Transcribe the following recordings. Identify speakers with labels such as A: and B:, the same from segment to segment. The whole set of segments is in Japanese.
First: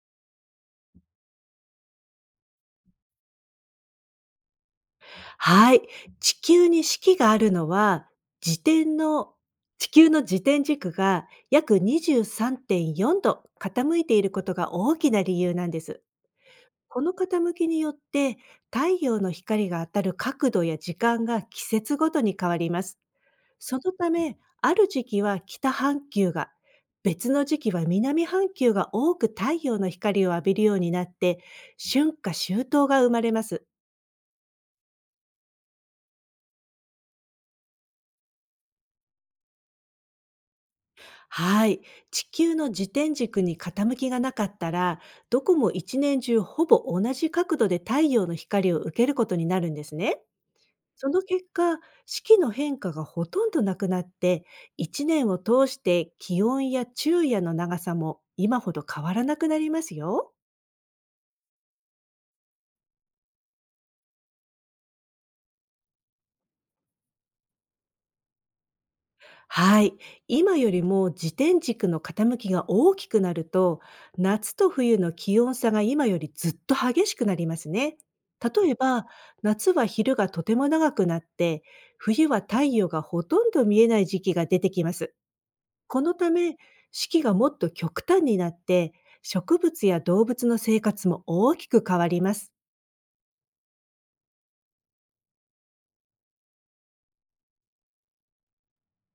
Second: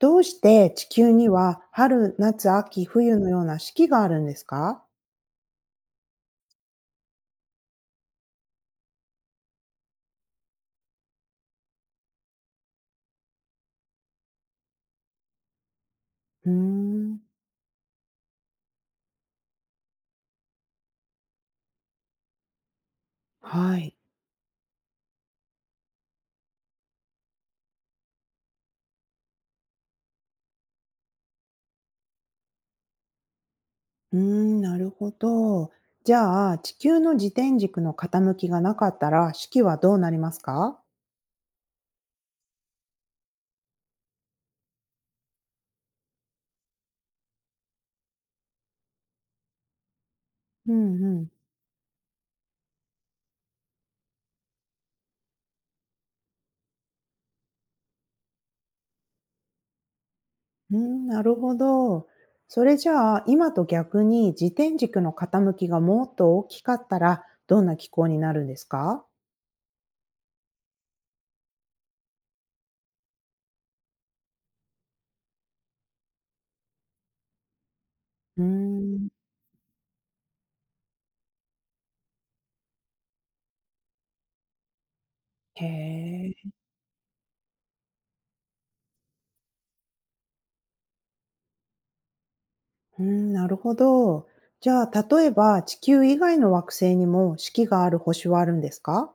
A: どうして地球には春、夏、秋、冬のような四季があるんですか？
B: はい。地球に四季があるのは、自転の地球の自転軸が約23.4度傾いていることが大きな理由なんです。
A: うー
B: この
A: ん、
B: 傾きによって太陽の光が当たる角度や時間が季節ごとに変わります。そ
A: は
B: の
A: い。
B: ため、ある時期は北半球が、別の時期は南半球が多く太陽の光を浴びるようになって、春夏秋冬が生まれます。
A: うーん、なるほど。じゃあ、地球の自転軸の傾きがなかったら四季はどうなりますか？
B: はい。地球の自転軸に傾きがなかったら、どこも一年中ほぼ同じ角度で太陽の光を受けることになるんですね。
A: うん
B: そ
A: う
B: の
A: ん。
B: 結果、四季の変化がほとんどなくなって、一年を通して気温や昼夜の長さも今ほど変わらなくなりますよ。
A: うーん、なるほど。それじゃあ、今と逆に自転軸の傾きがもっと大きかったらどんな気候になるんですか？
B: はい。今よりも自転軸の傾きが大きくなると、夏と冬の気温差が今よりずっと激しくなりますね。
A: うー
B: 例えば、
A: ん。
B: 夏は昼がとても長くなって、冬は太陽がほとんど見えない時期が出てきます。
A: へ
B: このた
A: え。
B: め、四季がもっと極端になって、植物や動物の生活も大きく変わります。
A: うん、なるほど。じゃあ、例えば地球以外の惑星にも四季がある星はあるんですか？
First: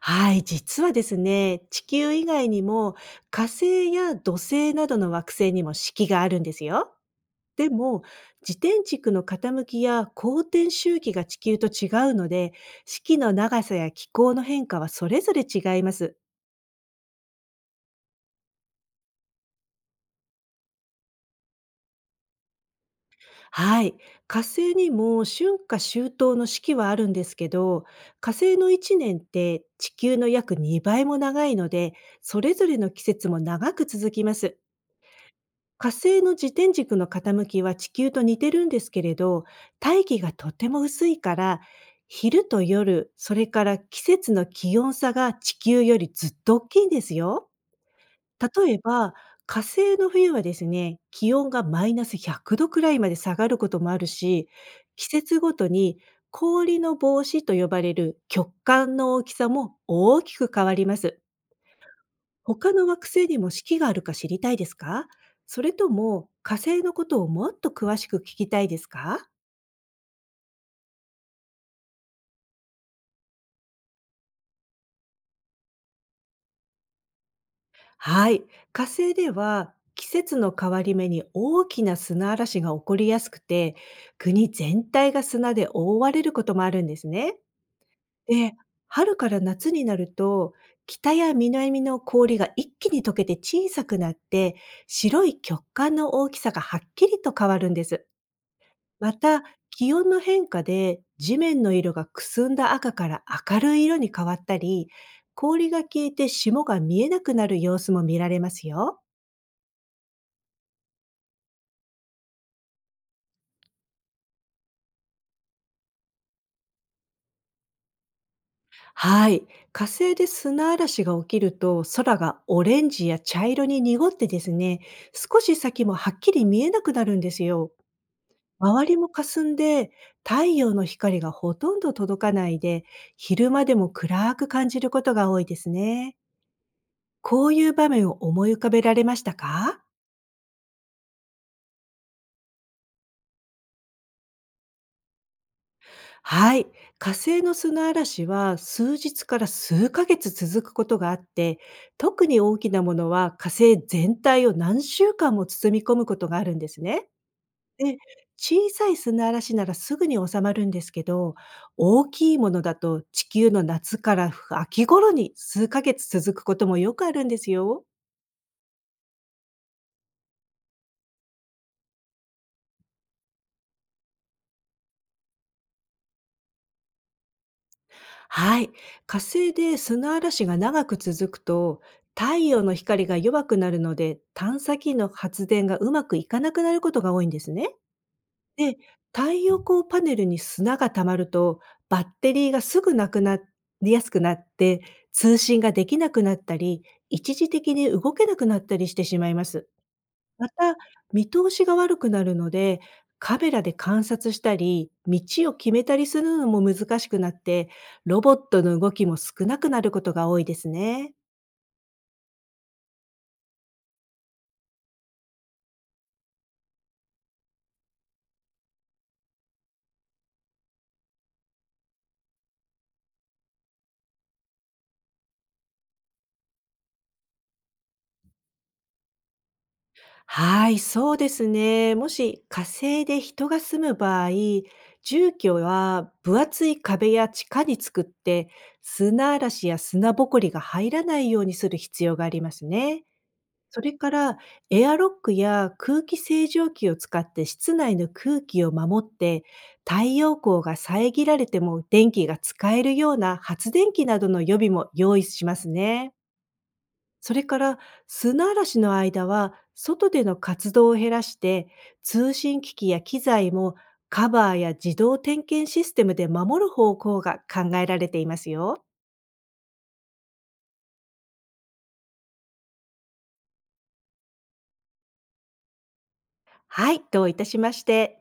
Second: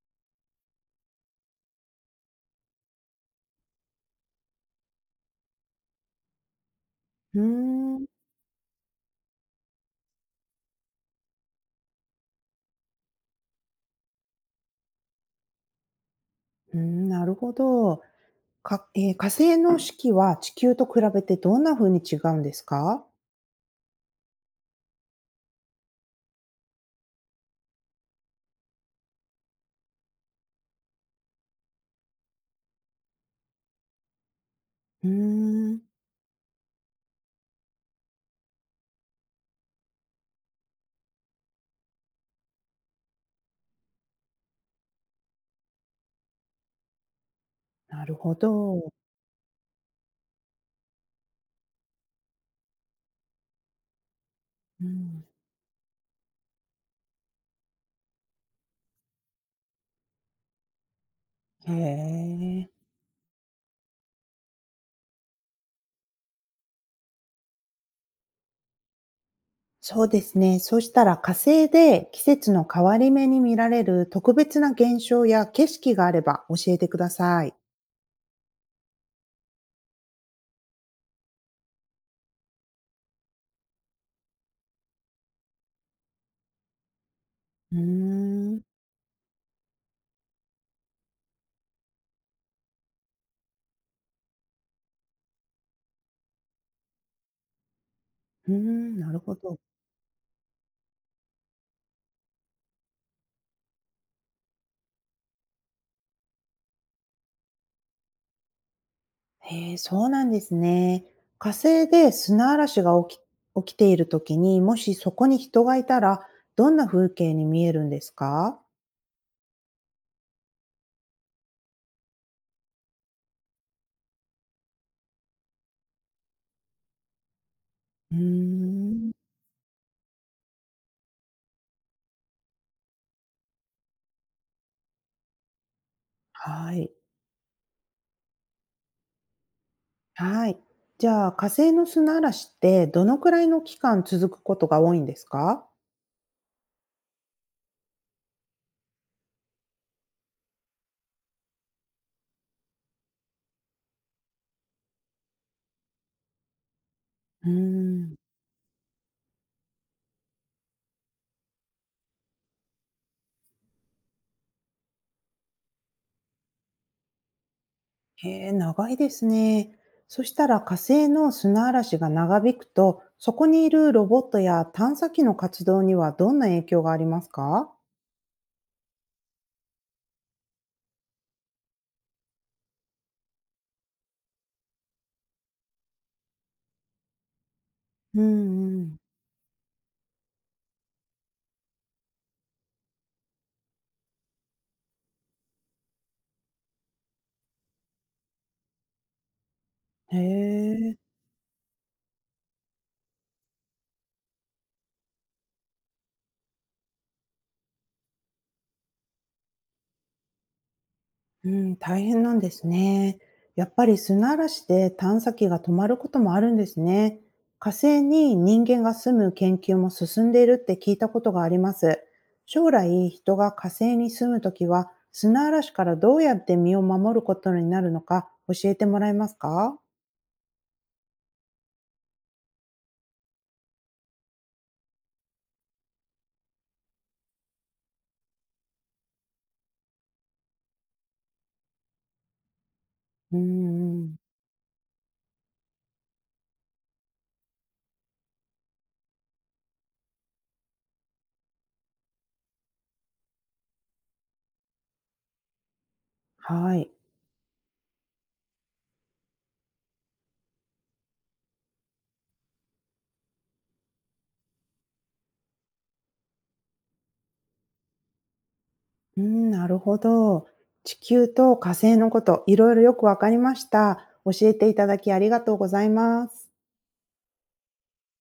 B: はい、実はですね、地球以外にも火星や土星などの惑星にも四季があるんですよ。
A: うー
B: でも、
A: ん、
B: 自転軸の傾きや公転周期が地球と違うので、四季の長さや気候の変化はそれぞれ違います。
A: うーん、なるほど。かえー火星の四季は地球と比べてどんな風に違うんですか？
B: はい。火星にも春夏秋冬の四季はあるんですけど、火星の一年って地球の約2倍も長いので、それぞれの季節も長く続きます。
A: うーん、
B: 火星の自転軸の傾きは地球と似てるんですけれど、大気がとても薄いから、昼と夜、それから季節の気温差が地球よりずっと大きいんですよ。
A: なるほ
B: 例え
A: ど。
B: ば、火星の冬はですね、気温がマイナス100度くらいまで下がることもあるし、
A: う
B: 季
A: ん、
B: 節ごとに氷の帽子と呼ばれる極寒の大きさも大きく変わります。
A: へえ。
B: 他の惑星にも四季があるか知りたいですか？それとも火星のことをもっと詳しく聞きたいですか？
A: そうですね。そうしたら火星で季節の変わり目に見られる特別な現象や景色があれば教えてください。
B: はい。火星では季節の変わり目に大きな砂嵐が起こりやすくて、国全体が砂で覆われることもあるんですね。
A: うー
B: で、
A: ん、
B: 春から夏になると、北や南の氷が一気に溶けて小さくなって、白い極寒の大きさがはっきりと変わるんです。
A: うーん、な
B: ま
A: るほ
B: た、
A: ど。
B: 気温の変化で地面の色がくすんだ赤から明るい色に変わったり、氷が消えて霜が見えなくなる様子も見られますよ。
A: へえ、そうなんですね。火星で砂嵐が起き起きている時に、もしそこに人がいたら、どんな風景に見えるんですか？
B: はい。火星で砂嵐が起きると空がオレンジや茶色に濁ってですね、少し先もはっきり見えなくなるんですよ。
A: うー
B: 周りも
A: ん。
B: 霞んで太陽の光がほとんど届かないで昼間でも暗く感じることが多いですね。
A: はい。
B: こういう場面を思い浮かべられましたか？
A: はい。じゃあ、火星の砂嵐ってどのくらいの期間続くことが多いんですか？
B: はい。火星の砂嵐は数日から数ヶ月続くことがあって、特に大きなものは火星全体を何週間も包み込むことがあるんですね。
A: うー
B: で、
A: ん。
B: 小さい砂嵐ならすぐに収まるんですけど、大きいものだと地球の夏から秋頃に数ヶ月続くこともよくあるんですよ。
A: へえ、長いですね。そしたら火星の砂嵐が長引くと、そこにいるロボットや探査機の活動にはどんな影響がありますか？
B: はい。火星で砂嵐が長く続くと、太陽の光が弱くなるので、探査機の発電がうまくいかなくなることが多いんですね。
A: うん
B: で、
A: うん。
B: 太陽光パネルに砂が溜まると、バッテリーがすぐなくなりやすくなって、通信ができなくなったり、一時的に動けなくなったりしてしまいます。
A: へ
B: また、
A: え、
B: 見通しが悪くなるので、カメラで観察したり、道を決めたりするのも難しくなって、ロボットの動きも少なくなることが多いですね。
A: うん、大変なんですね。やっぱり砂嵐で探査機が止まることもあるんですね。火星に人間が住む研究も進んでいるって聞いたことがあります。将来、人が火星に住むときは、砂嵐からどうやって身を守ることになるのか教えてもらえますか？
B: はい、そうですね。もし火星で人が住む場合、住居は分厚い壁や地下に作って、砂嵐や砂ぼこりが入らないようにする必要がありますね。
A: う
B: それ
A: ん、う
B: か
A: ん、
B: らエアロックや空気清浄機を使って室内の空気を守って、太陽光が遮られても電気が使えるような発電機などの予備も用意しますね。
A: はい。
B: それから砂嵐の間は外での活動を減らして、通信機器や機材もカバーや自動点検システムで守る方向が考えられていますよ。
A: うん、なるほど。地球と火星のこと、いろいろよくわかりました。教えていただきありがとうございます。
B: はい、どういたしまして。